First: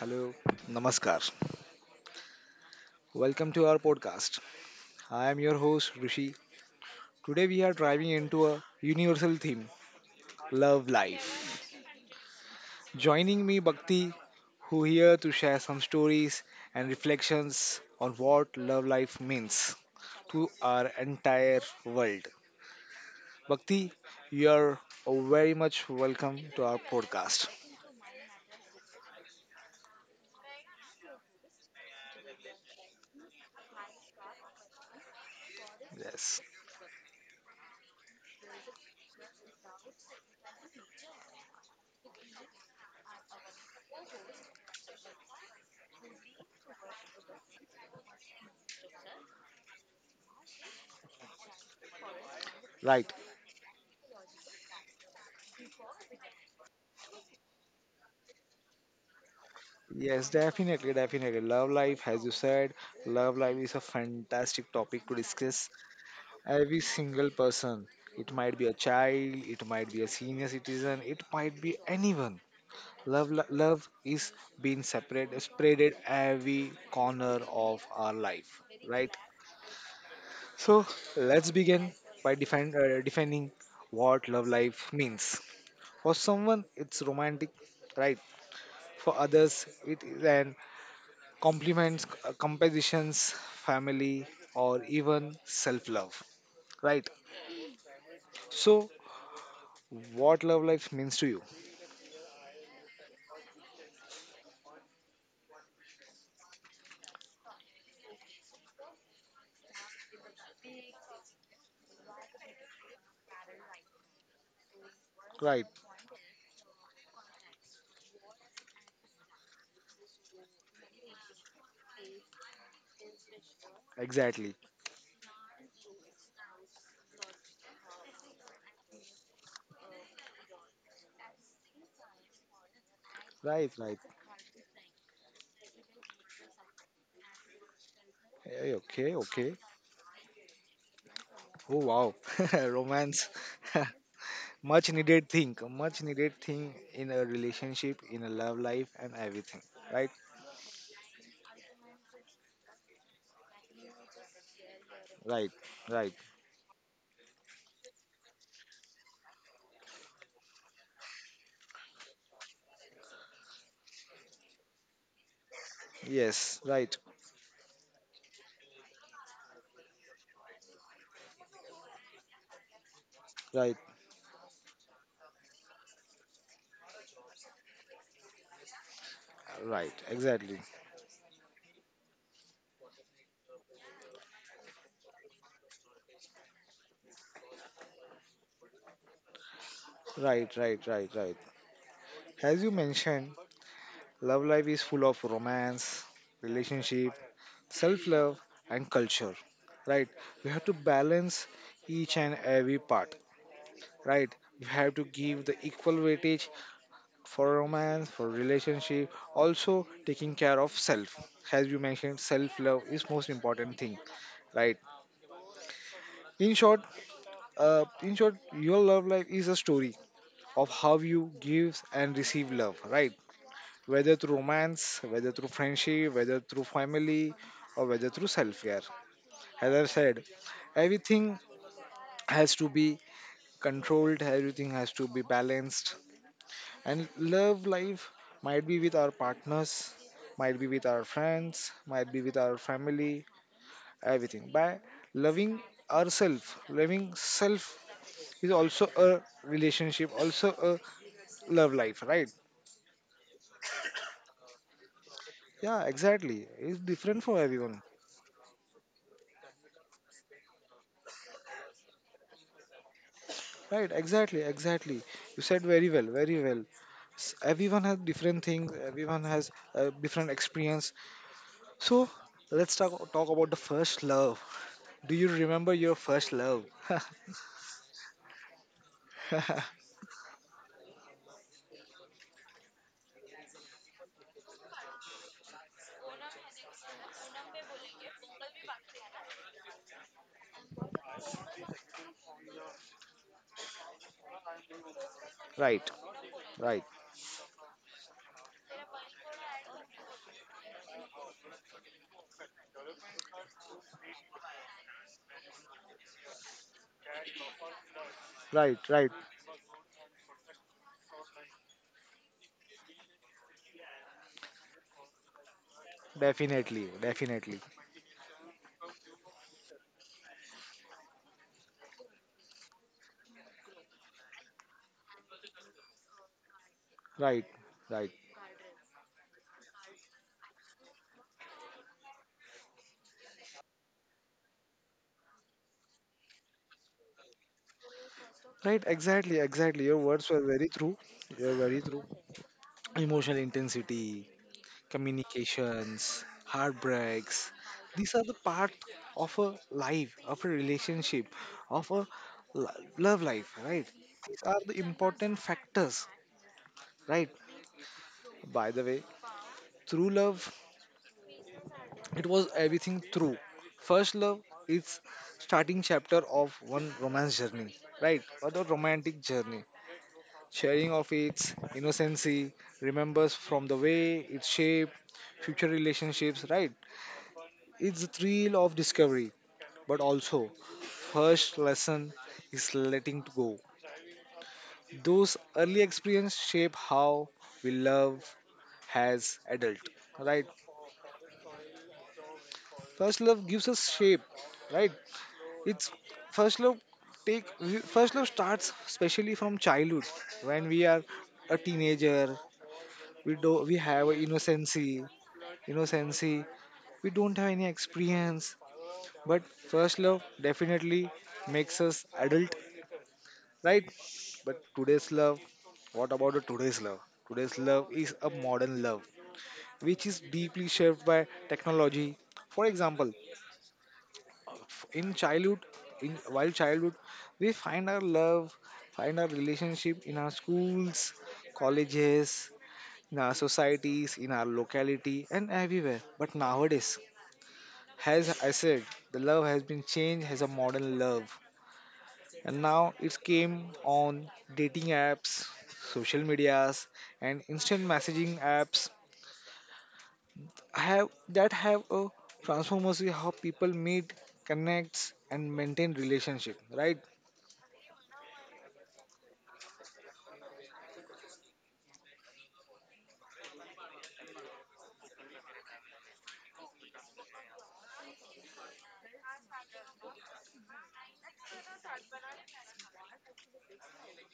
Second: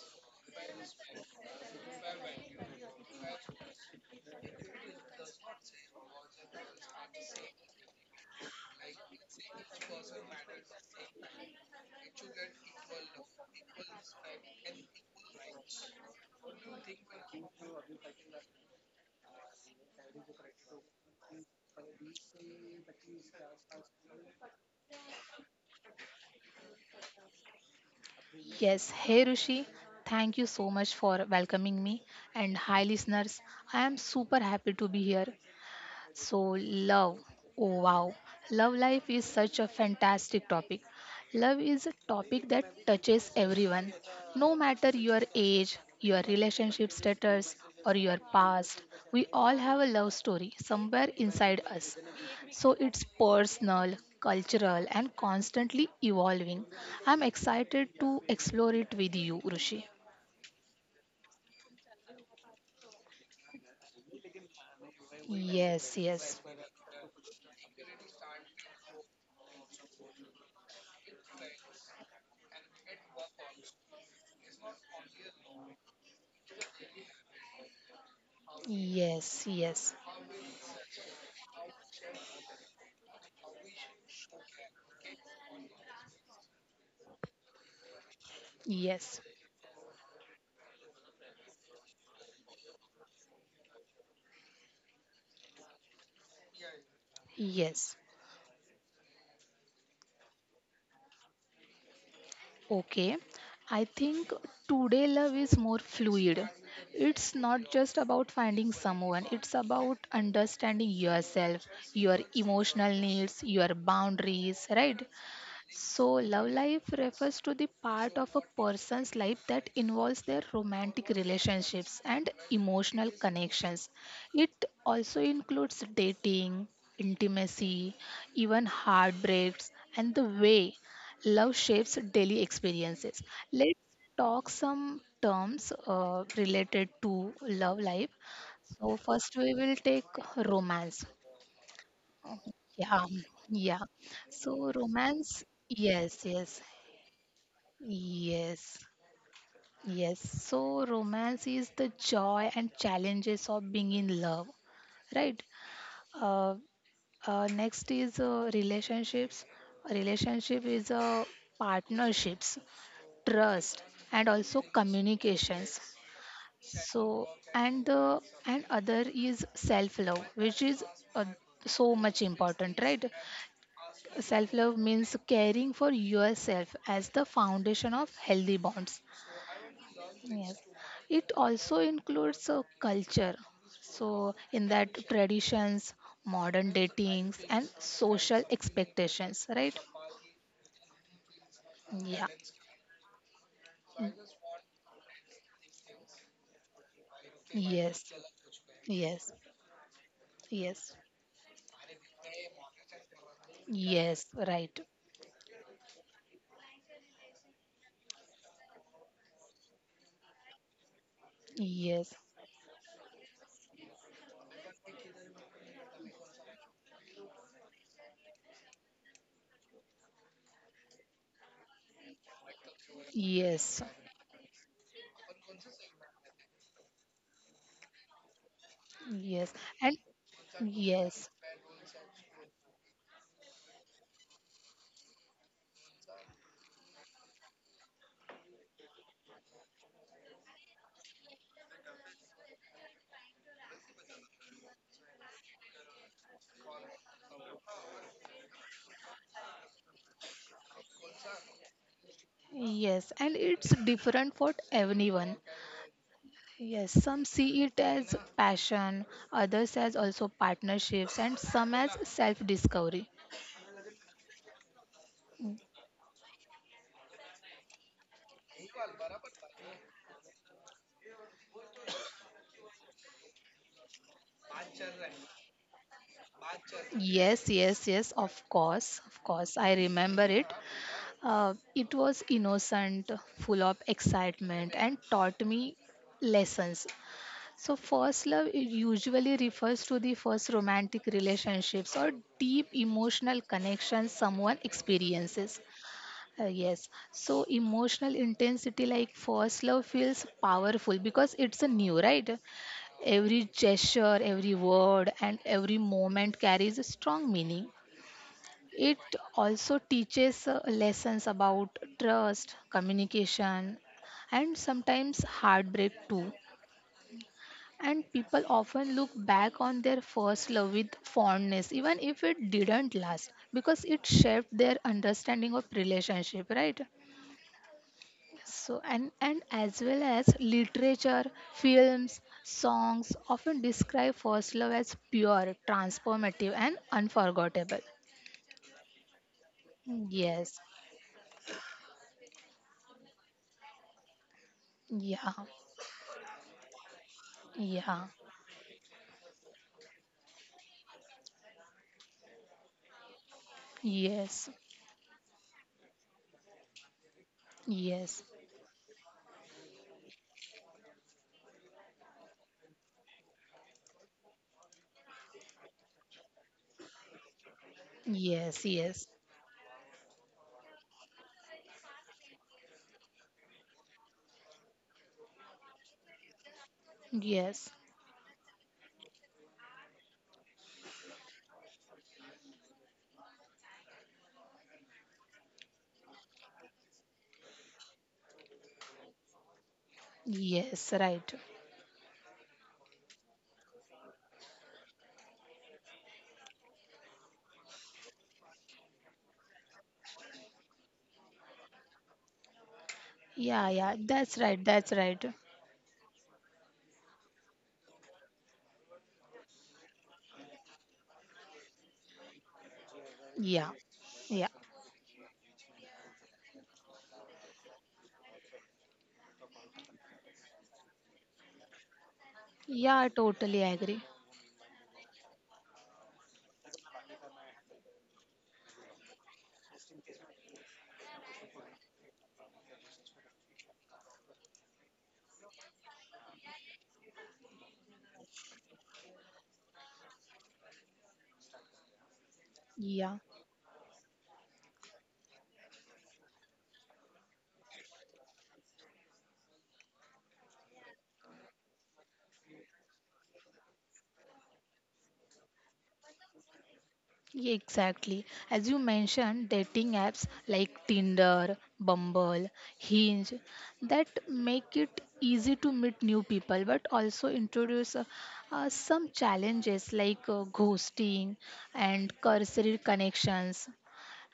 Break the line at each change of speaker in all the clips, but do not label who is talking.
hello, namaskar. Welcome to our podcast. I am your host Rishi. Today we are driving into a universal theme, love life. Joining me Bhakti, who here to share some stories and reflections on what love life means to our entire world. Bhakti, you are very much welcome to our podcast.
Yes, hey Rishi, thank you so much for welcoming me. And hi, listeners, I am super happy to be here.
Yes.
So, love. Oh, wow. Love life is such a fantastic topic. Love is a topic that touches everyone, no matter your age, your relationship status, or your past. We all have a love story somewhere inside us. So, it's
Right.
personal, cultural, and constantly evolving. I'm excited to explore it with you, Rishi.
Yes, definitely, definitely. Love life, as you said, love life is a fantastic topic to discuss.
Yes, yes,
Every single person, it might be a child, it might be a senior citizen, it might be anyone. Love, love is being separated, spreaded every corner of our life, right?
yes, yes,
So let's begin by defining what love life means. For someone, it's romantic, right? For
yes,
others, it is an compliments, compositions, family, or even self love. Right.
yes.
So, what love life means to you?
Okay, I think today love is more fluid. It's not just about finding someone, it's about understanding yourself, your emotional needs, your boundaries, right?
Right.
So, love life refers to the part of a person's life that involves their romantic relationships and emotional connections.
Exactly.
It also includes dating, intimacy, even heartbreaks, and the way love shapes daily experiences.
Right.
Let's
Right.
talk some terms related to love life. So,
Okay.
first we
Okay.
will take romance.
Oh wow.
Yeah,
Romance.
yeah. So,
much needed
romance.
thing. Much
Yes,
needed
yes.
thing in a relationship, in a love
Yes,
life, and everything. Right.
yes. So, romance is the joy and challenges of being in love, right?
Right. Right.
Uh, Next is relationships. Relationship is partnerships, trust, and also communications.
Yes. Right.
So, and the and other is self-love, which is uh, so much important, right?
Right.
Self-love means caring for yourself as the foundation of healthy bonds.
Right.
Yes,
Exactly.
it also includes culture. So, in that traditions, modern datings, and social expectations, right?
Right. Right. Right. Right.
Yeah.
As you mentioned,
Mm,
love life is full of romance, relationship, self
yes.
love, and
Yes.
culture. Right? We have to
Yes.
balance each and every part.
Yes.
Right? You
Right.
have to give the equal weightage for romance, for relationship, also taking care of self. As you
Yes.
mentioned, self love is most important thing. Right? In short, in short, your love life is a story of how you give and receive love. Right?
Yes.
Whether through romance, whether through friendship, whether through family, or whether through self care.
Yes.
As I
And
said,
yes.
everything has to be controlled, everything has to be balanced. And love life might be with our partners, might be with our friends, might be with our family, everything. By loving ourselves, loving self is also a relationship, also a love life, right?
Yes. And it's different for everyone.
Yeah, exactly. It's
Yes.
different
Some
for
see it
everyone.
as passion, others as also partnerships, and some as self discovery.
Right, exactly, exactly. You said very well, very well. S- Everyone has different things, everyone has a different experience. So, let's talk about the first love. Do you remember your first love?
Yes, yes, yes, of course, of course. I remember it. It was innocent, full of excitement, and taught me lessons. So, first love it usually refers to the first romantic relationships or deep emotional connections someone experiences.
Right,
Uh,
right,
yes, so emotional intensity like first love feels powerful because it's a new, right? Every gesture, every word, and every moment carries a strong meaning.
right,
It
right.
also teaches lessons about trust, communication, and sometimes heartbreak too.
Definitely, definitely.
And people often look back on their first love with fondness, even if it didn't last, because it shaped their understanding of relationship, right?
Right, right.
So and as well as literature, films, songs often describe first love as pure, transformative, and unforgettable.
Right, exactly, exactly. Your words were
Yes.
very true. You're very true. Emotional intensity,
Yeah.
communications, heartbreaks.
Yeah.
These are the part of a life, of a relationship, of a love life, right? These
Yes.
are the important factors, right?
Yes.
By the way, through love, it was everything through. First love is starting chapter of one romance journey, right? Or the
Yes. Yes.
romantic journey. Sharing of its innocency, remembers from the way it shaped future relationships, right?
Yes.
It's the thrill of discovery but also first lesson is letting to go. Those early experiences shape how we love as adult, right?
Yes. Right.
First love gives us shape, right? It's first love take first love starts especially from childhood when we are a teenager.
Yeah.
We
Yeah.
have a
That's right.
innocency,
That's right.
innocency. We don't have any experience, but first love definitely makes us adult
Yeah.
right?
Yeah.
But today's love, what about the today's love? Today's love is a modern love, which is deeply shaped by technology. For
Yeah. I
example,
totally agree.
in childhood, in while childhood, we find our love, find our relationship in our schools, colleges, in our societies, in our locality, and everywhere. But nowadays, as I said, the love has been changed as a modern love. And now it's
Yeah.
came on dating apps, social medias, and instant messaging apps have a transformative how people meet, connects, and maintain relationship, right?
Yeah, exactly. As you mentioned, dating apps like Tinder, Bumble, Hinge that make it easy to meet new people but also introduce some challenges like ghosting and cursory connections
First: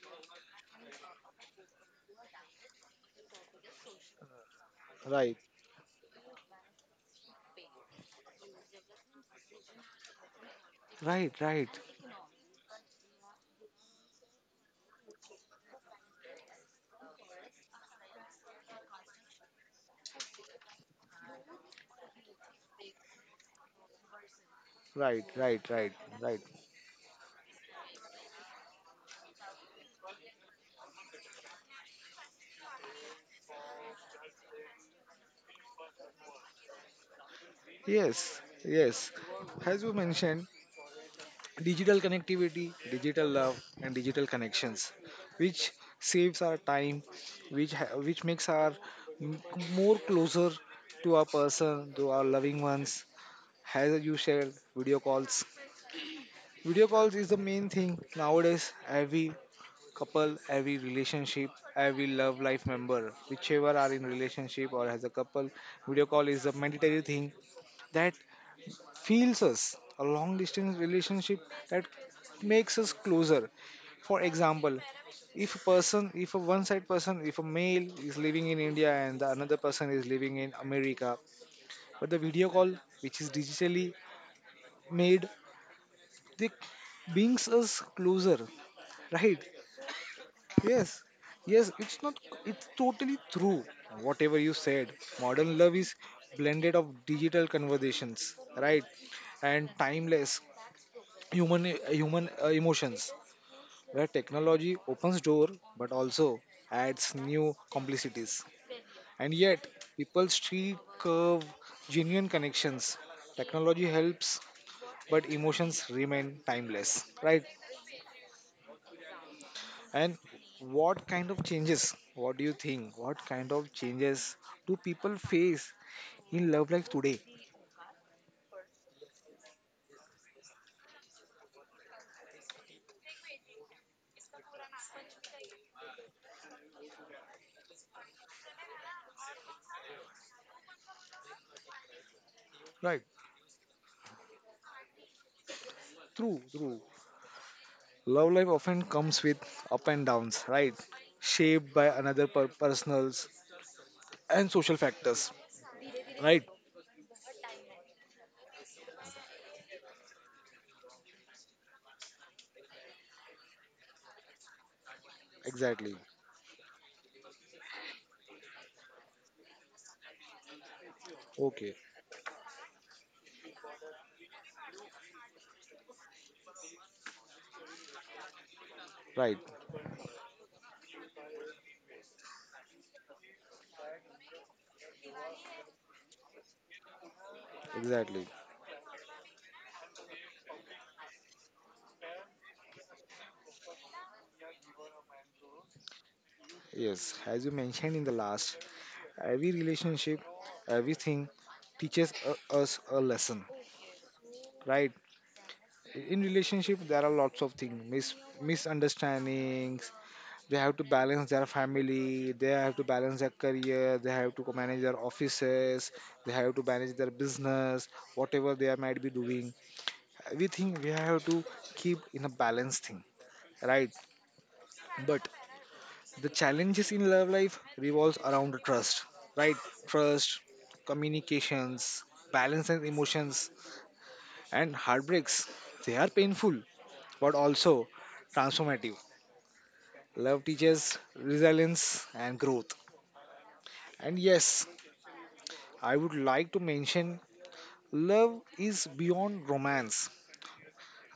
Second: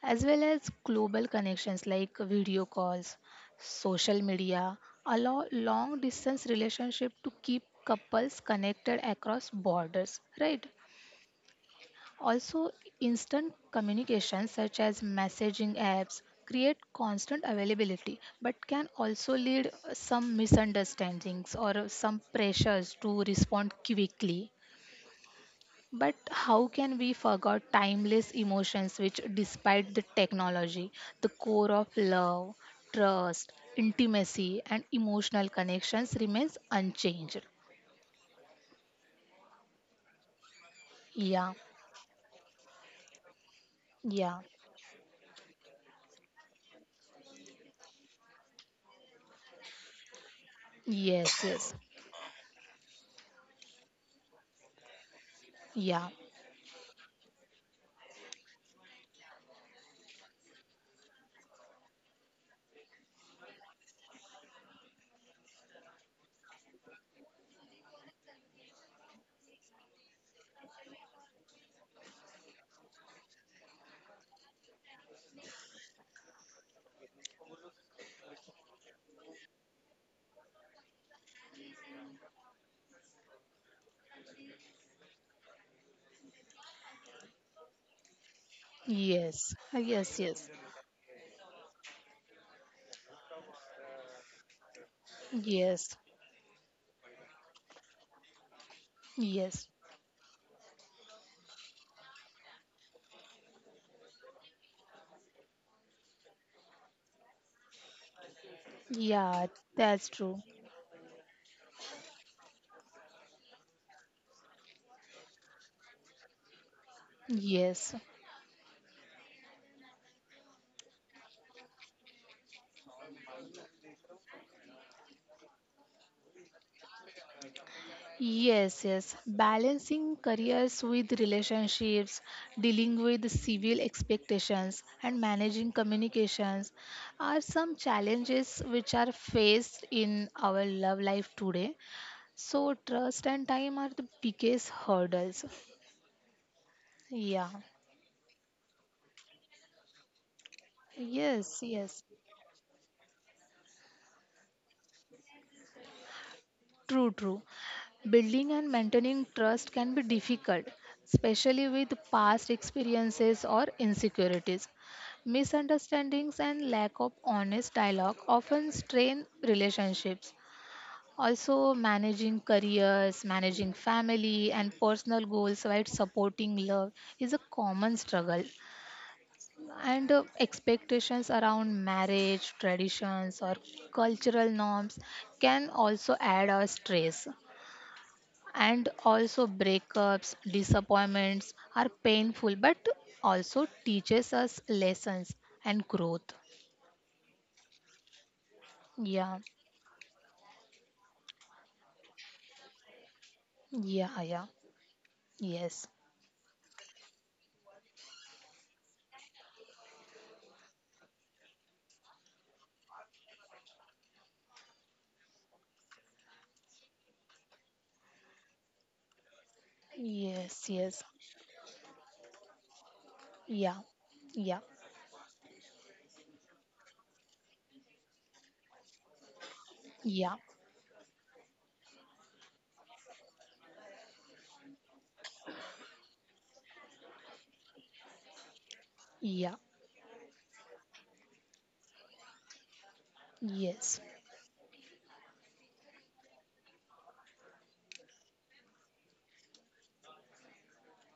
as well as global connections like video calls, social media
Right,
allow long distance relationship to keep couples connected across borders, right?
right, right,
Also, instant communication such as messaging apps create constant availability but can also lead some misunderstandings or some pressures to respond quickly.
right, right, right,
But
right.
how can we forget timeless emotions which despite the technology, the core of love, trust, intimacy and emotional connections remains unchanged.
Yes, yes, as you mentioned,
Yeah.
digital connectivity, digital love, and digital
Yeah.
connections, which saves our time, which makes our m- more closer to our
Yes, yes.
person, to our loving ones. As you shared, video calls.
Yeah.
Video calls is the main thing nowadays. Every couple, every relationship, every love life member, whichever are in relationship or as a couple, video call is a mandatory thing that feels us. A long distance relationship that makes us closer. For example, if a person, if a one side person, if a male is living in India and the another person is living in America, but the video call, which is digitally made, they brings us closer, right?
Yes. Yes, yes.
Yes, yes, it's not, it's totally true. Whatever you said, modern love is
Yes,
blended of digital conversations, right?
yes,
And timeless human human emotions where technology opens door but also adds new complexities, and
yeah,
yet
that's
people
true.
still curve genuine connections. Technology helps but emotions remain timeless, right?
Yes,
And what kind of changes, what do you think, what kind of changes do people face in love life today?
yes, yes. Balancing careers with relationships, dealing with civil expectations, and managing communications are some challenges which are faced in our love life today. So,
Right,
trust and time are the biggest hurdles.
true, true.
Yeah,
Love life often comes with up and downs, right?
yes,
Shaped by
yes.
another personal and social factors, right?
True, true. Building and maintaining trust can be difficult, especially with past experiences or insecurities.
Exactly.
Misunderstandings and lack of honest dialogue often strain relationships. Also,
Okay.
managing careers, managing family, and personal goals while supporting love is a common struggle.
Right.
And expectations around marriage, traditions, or cultural norms can also add our stress.
Exactly.
And also breakups, disappointments are painful but also teaches us lessons and growth.
Yes, as you mentioned in the last,
Yeah,
every relationship, everything teaches us a lesson,
yeah, yeah,
right?
yes,
In relationship there are lots of things misunderstandings, they have to balance their family, they have to balance their career, they have to manage their offices, they have to manage their business, whatever they might be doing.
yes,
Everything we
yes,
have to keep in a balanced thing,
yeah,
right?
yeah,
But the challenges in love life revolves around trust, right?
yeah,
Trust, communications, balance and emotions, and heartbreaks. They are painful, but also transformative.
yeah,
Love teaches resilience and growth.
yes,
And yes, I would like to mention love is beyond romance.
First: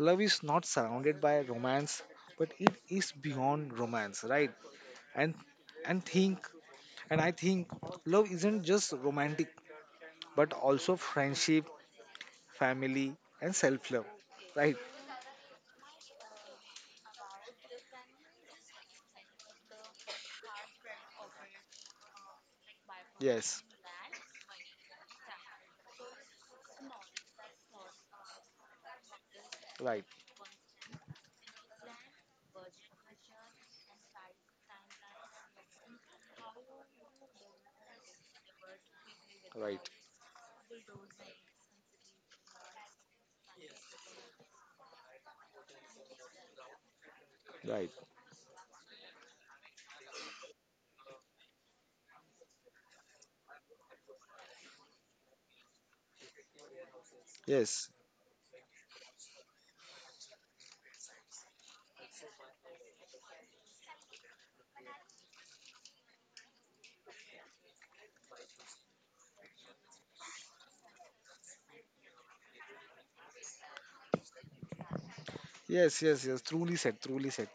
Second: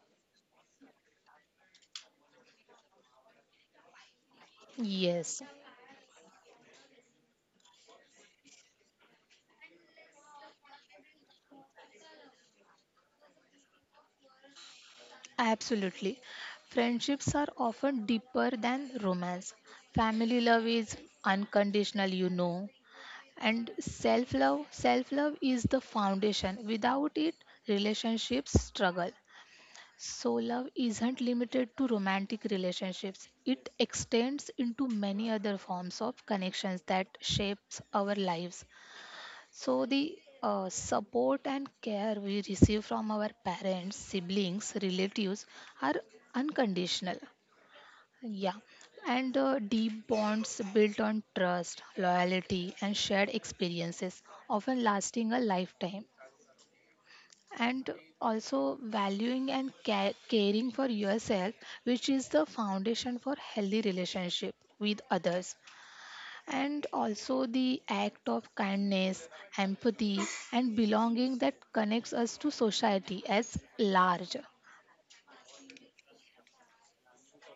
Love is not surrounded by romance, but it is beyond romance, right? And
yes.
and think and I think love isn't just romantic but also friendship, family, and self love. Right?
Absolutely, friendships are often deeper than romance. Family love is unconditional.
Yes.
And self love is the foundation. Without it, relationships struggle.
Right.
So, love isn't limited to romantic relationships, it extends into many other forms of connections that shapes our lives. So,
Right.
the support and care we receive from our parents, siblings, relatives are unconditional.
Right.
Yeah, and the deep bonds built on trust, loyalty, and shared experiences, often lasting a lifetime.
Yes.
And also valuing and caring for yourself, which is the foundation for healthy relationship with others. And also the act of kindness, empathy, and belonging that connects us to society as large.
Yes. Yes. Yes. Truly said. Truly said.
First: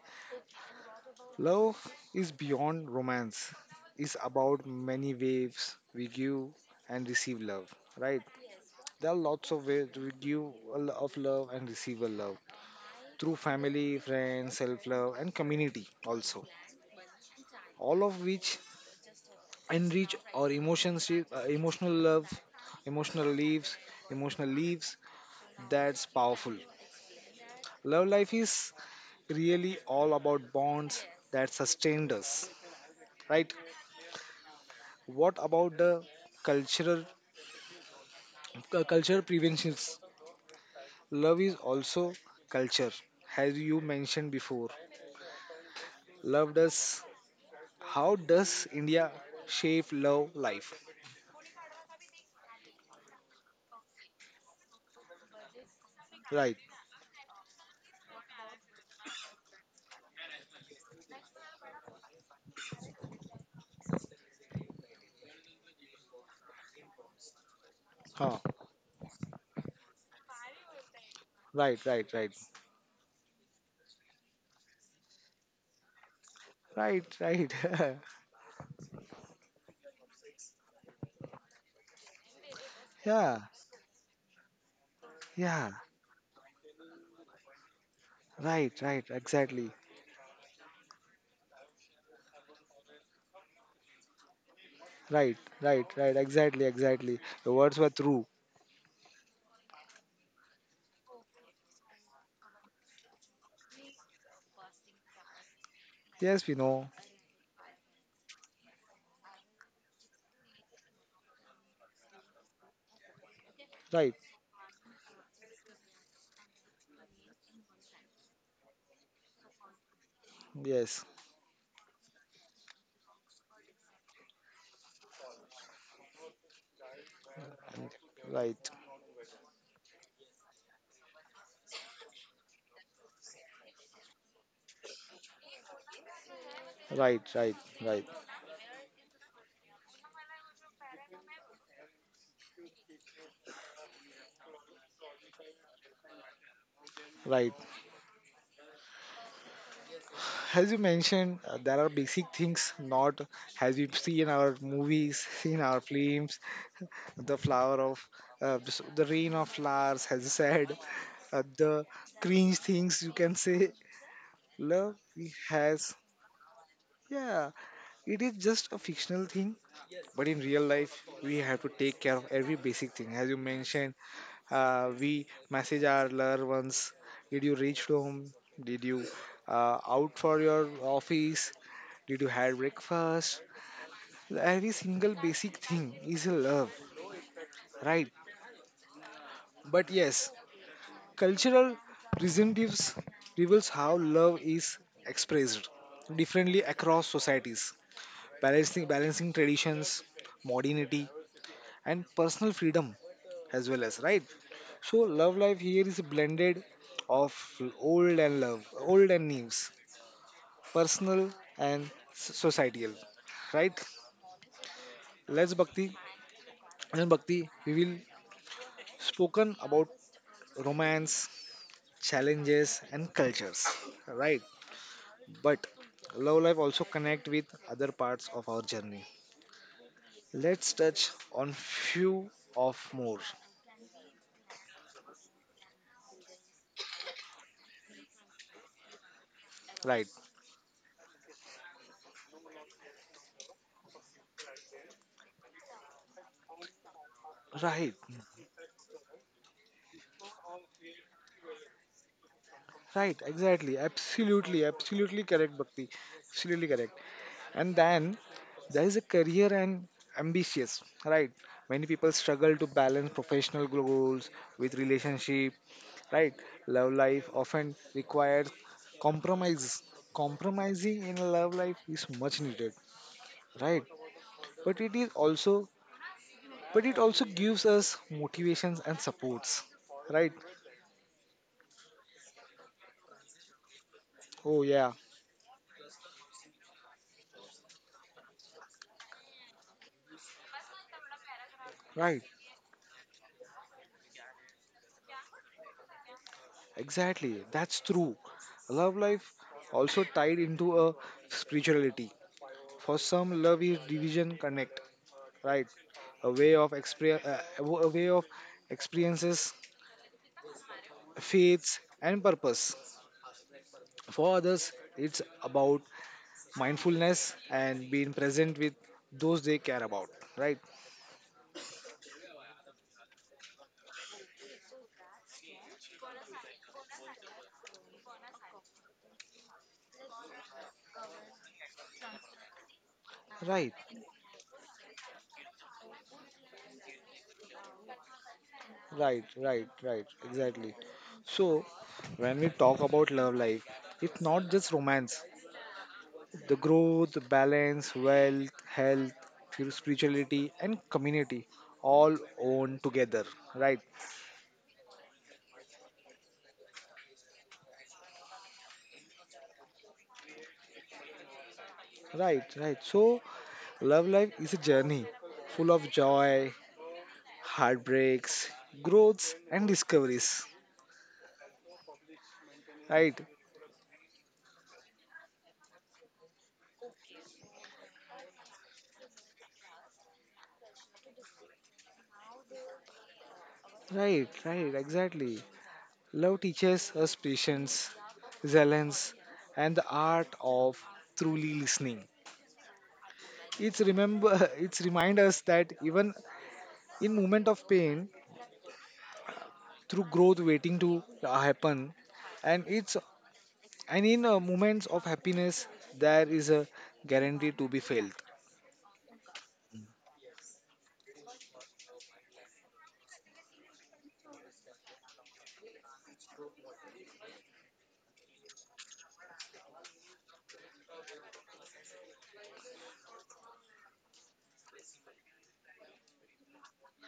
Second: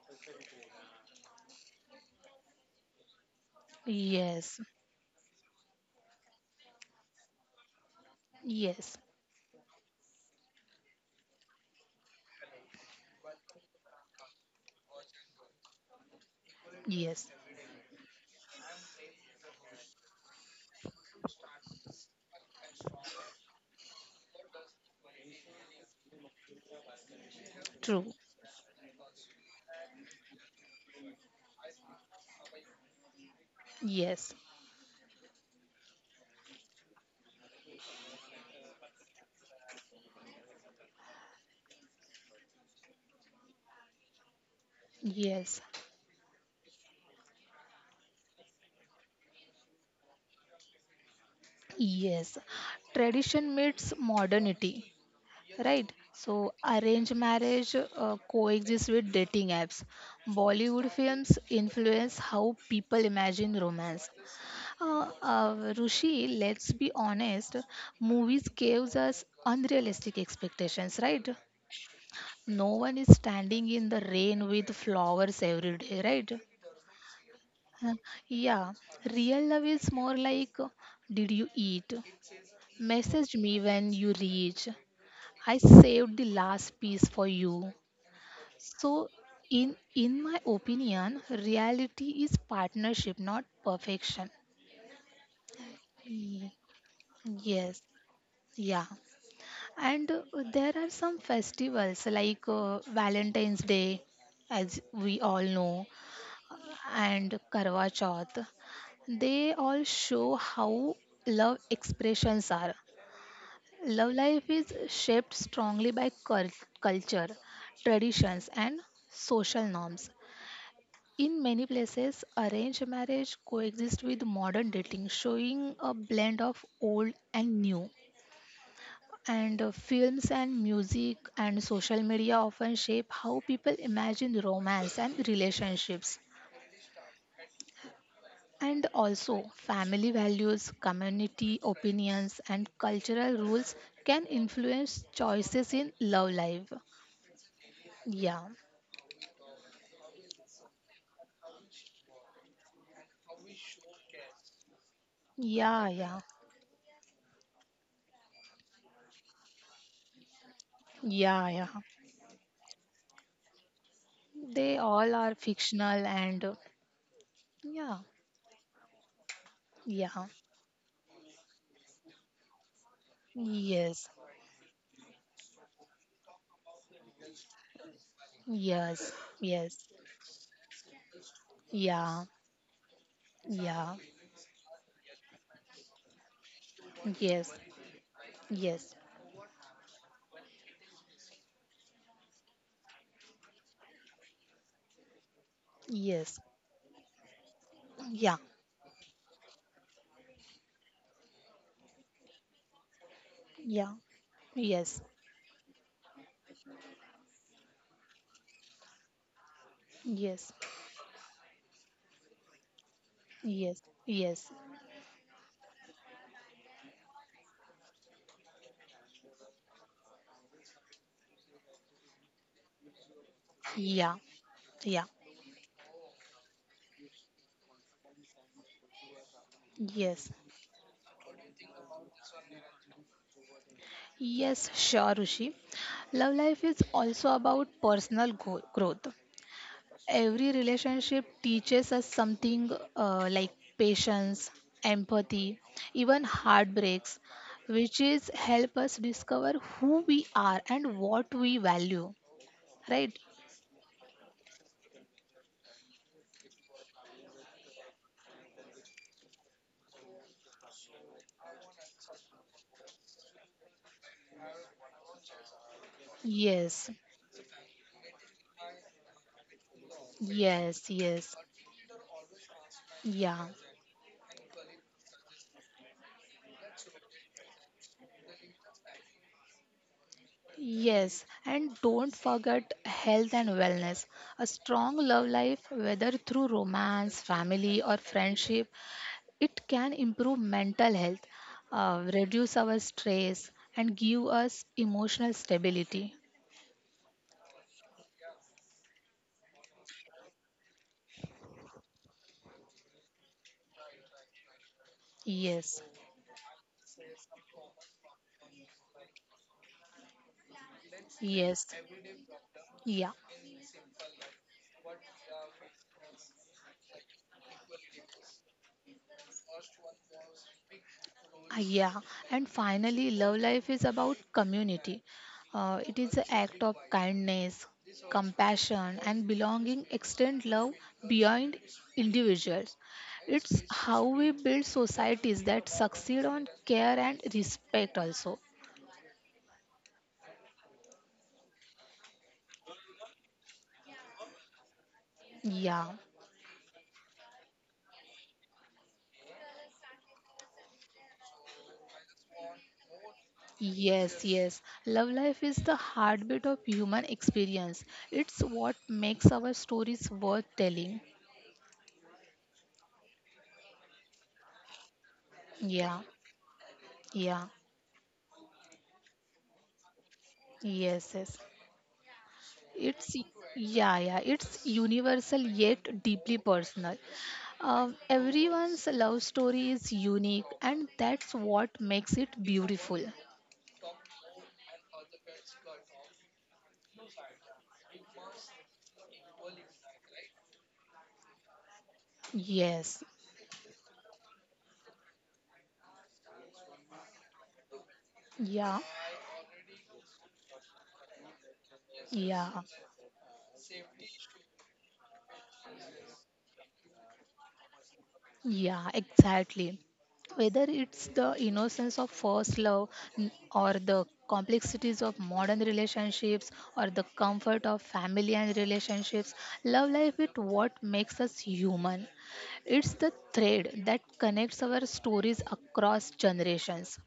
Love is beyond romance. It's
Yes,
about many waves we give and receive love. Right?
yes,
There are lots of ways we give a of love and receive a love through family, friends, self love, and community also.
yes,
All of which enrich our emotions, emotional love, emotional leaves, emotional leaves. That's powerful.
true.
Love life is really all about bonds that sustained us, right?
Yes.
What about the cultural culture preventions? Love is also culture, as you mentioned before.
Yes,
Love does. How does India shape love life?
yes. Tradition meets modernity, right? So,
Right.
arranged marriage coexists with dating apps. Bollywood films influence how people imagine romance. Rushi, let's be honest,
Huh.
movies gives us unrealistic expectations, right?
Right. Right. Right.
No one is standing in the rain with flowers every day, right?
Right. Right.
Huh, yeah, real love is more like, did you eat? Message
Yeah.
me when you reach. I
Yeah.
saved the last piece for you.
Right, right,
So
exactly.
in my opinion, reality is partnership, not perfection.
Right, right, right,
Ye-
exactly, exactly. The words
Yes,
were true.
yeah. And there are some festivals like Valentine's Day, as we all know,
Yes, we know.
and Karwa Chauth. They all show how love expressions are.
Right,
Love life is shaped strongly by culture, traditions, and social norms.
yes.
In many places, arranged marriage coexists with modern dating, showing a blend of old and new.
Right,
And films and music and social media often shape how people imagine romance and relationships.
right, right, right,
And also, family values, community opinions, and cultural rules can influence choices in love life.
right.
Yeah,
As you mentioned, there are basic things not as we see in our movies, in our
yeah, yeah,
films, the flower of the rain of flowers, as you said,
yeah, yeah.
the cringe things you can say.
They
Love
all
it
are
has,
fictional and
yeah,
yeah,
it is just a fictional thing, but
yeah,
in real life we have to take care of every basic thing. As you mentioned,
yes,
we message our loved ones, did you reach home, did you
yes, yes,
out for your office, did
yeah,
you have breakfast,
yeah,
every single basic thing is a love,
yes,
right?
yes,
But yes, cultural representatives reveals how love is expressed
yes,
differently across societies,
yeah,
balancing traditions, modernity, and personal freedom as well,
yeah,
as right. So
yes,
love life here is blended of old and love, old and news,
yes,
personal and societal. Right?
yes, yes,
Let's Bhakti and Bhakti, we will spoken about romance, challenges and cultures.
yeah,
Right?
yeah,
But love life also connect with other parts of our journey.
yes,
Let's touch on few of more.
yes, sure, Rishi. Love life is also about personal growth.
Right.
Every relationship teaches us something like patience, empathy, even heartbreaks,
Right.
which is help us discover who we are and what we value. Right?
Right. Exactly. Absolutely. Absolutely correct, Bhakti. Absolutely correct. And then there is a career and ambitious, right? Many people struggle to balance professional goals with relationship, right?
Yes.
Love life often requires compromises,
Yes.
compromising in
Yes.
love life is much needed,
Yeah.
right? But it is also, but it also gives us motivations and supports, right?
Yes, and don't forget health and wellness. A
Oh yeah.
strong love life, whether through romance, family, or friendship, it can improve mental health,
Right.
reduce our stress, and give us emotional stability.
Exactly, that's true. Love life also tied into a spirituality. For some, love is division connect, right?
Yes,
A way of experience, a way of experiences,
yes,
faiths, and purpose.
yeah,
For others, it's about mindfulness and being present with those they care about, right?
yeah. And finally, love life is about community. It is an act of kindness, compassion, and belonging. Extend love beyond individuals. It's
Right,
how we build societies that succeed on care and respect, also.
right, right, right, exactly. So, when we talk about love life, it's not just romance.
Yeah.
The growth, balance, wealth, health, spirituality, and community all own together, right?
Yes, yes. Love life is the heartbeat of human experience. It's what makes our stories worth telling.
Right, right. So, love life is a journey full of
Yeah,
joy,
yeah,
heartbreaks, growths, and discoveries.
yes, yes. It's
Right,
Yeah, yeah. It's universal yet deeply personal. Everyone's love story is unique, and that's what makes it beautiful.
right, right. Exactly. Love teaches us patience, resilience, and the art of truly listening.
Yes,
It's remember. It's remind us that even in moment of pain,
yeah,
through growth waiting to happen,
yeah.
and it's and in moments of happiness, there is a guarantee to be felt.
Yeah, exactly. Whether it's the innocence of first love or the complexities of modern relationships or the comfort of family and relationships, love life is what makes us human. It's the thread that connects our stories across generations.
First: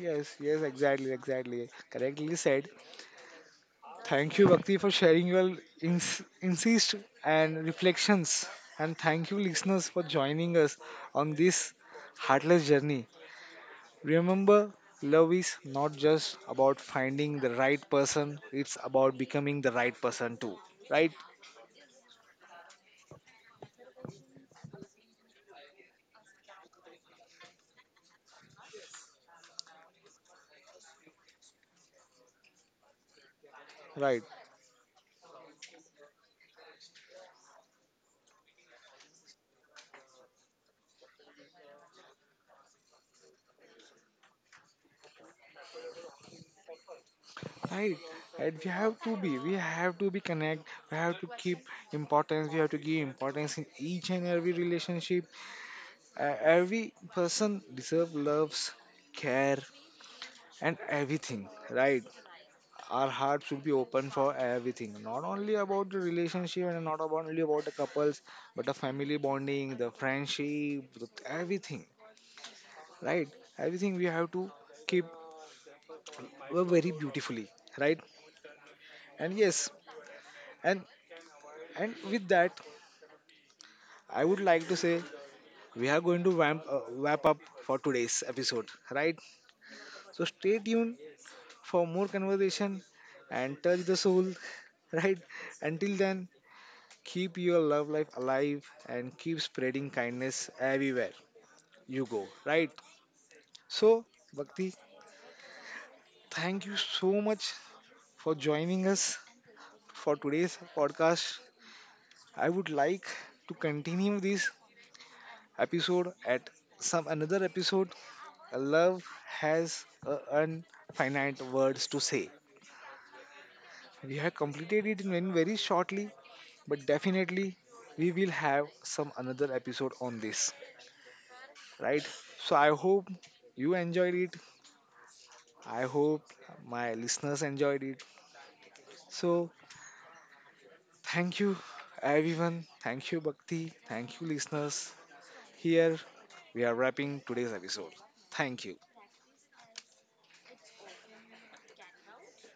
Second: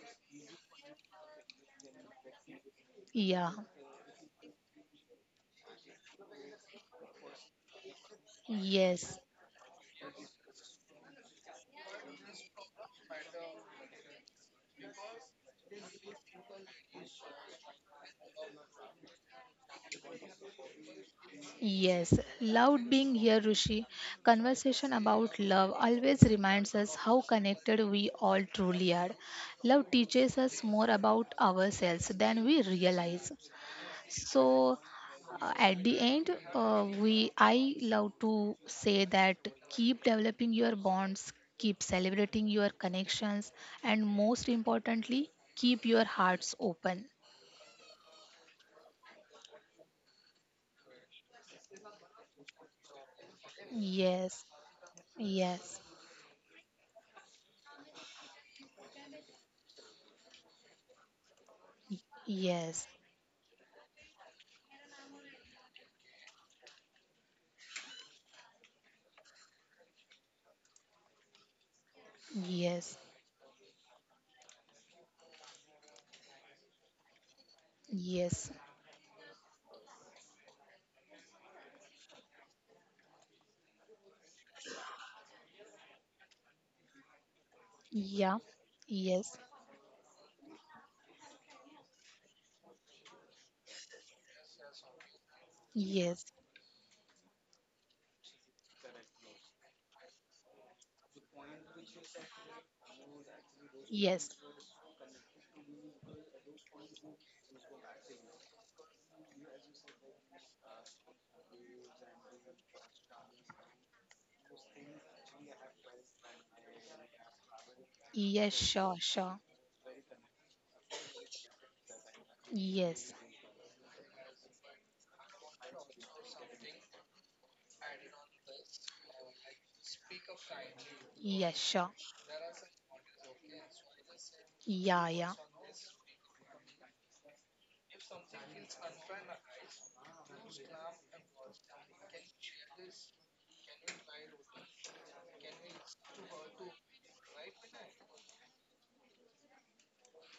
Yes, yes, exactly, exactly. Correctly said.
Yeah,
Thank you, Bhakti, for sharing your insights and reflections. And
yes.
thank you, listeners, for joining us on this heartless journey. Remember, love is not just about finding the right person, it's about becoming the right person too. Right?
Yes, loved being here, Rishi. Conversation about love always reminds us how connected we all truly are. Love teaches us more about ourselves than we realize.
Right.
So, at the end, we I love to say that keep developing your bonds, keep celebrating your connections, and most importantly, keep your hearts open.
Right. And we have to be connect, we have to keep importance, we have to give importance in each and
Yes,
every relationship.
yes,
Every person deserves loves, care, and everything, right?
yes,
Our heart should be open for everything, not only about the relationship and not about only about the couples, but the family bonding, the friendship, the everything,
yes.
right? Everything we have to keep, very beautifully, right?
Yes.
And yes and and with that I would like to say we are going to wrap up for today's
Yeah.
episode, right?
Yes.
So stay tuned for more conversation and touch the soul, right? Until then,
Yes.
keep your love life alive and keep spreading kindness everywhere you go, right? So,
Yes.
Bhakti, thank you so much for joining us for today's podcast. I would like to continue this episode at some another episode.
Yes, sure,
Love
sure.
has infinite words to say.
Yes.
We have completed it in very very shortly, but definitely we will have some another episode on this,
Yes, sure.
right? So I hope you enjoyed it,
Yeah, yeah.
I hope my listeners enjoyed it, so thank you everyone, thank you Bhakti, thank you listeners, here we are wrapping today's episode, thank you.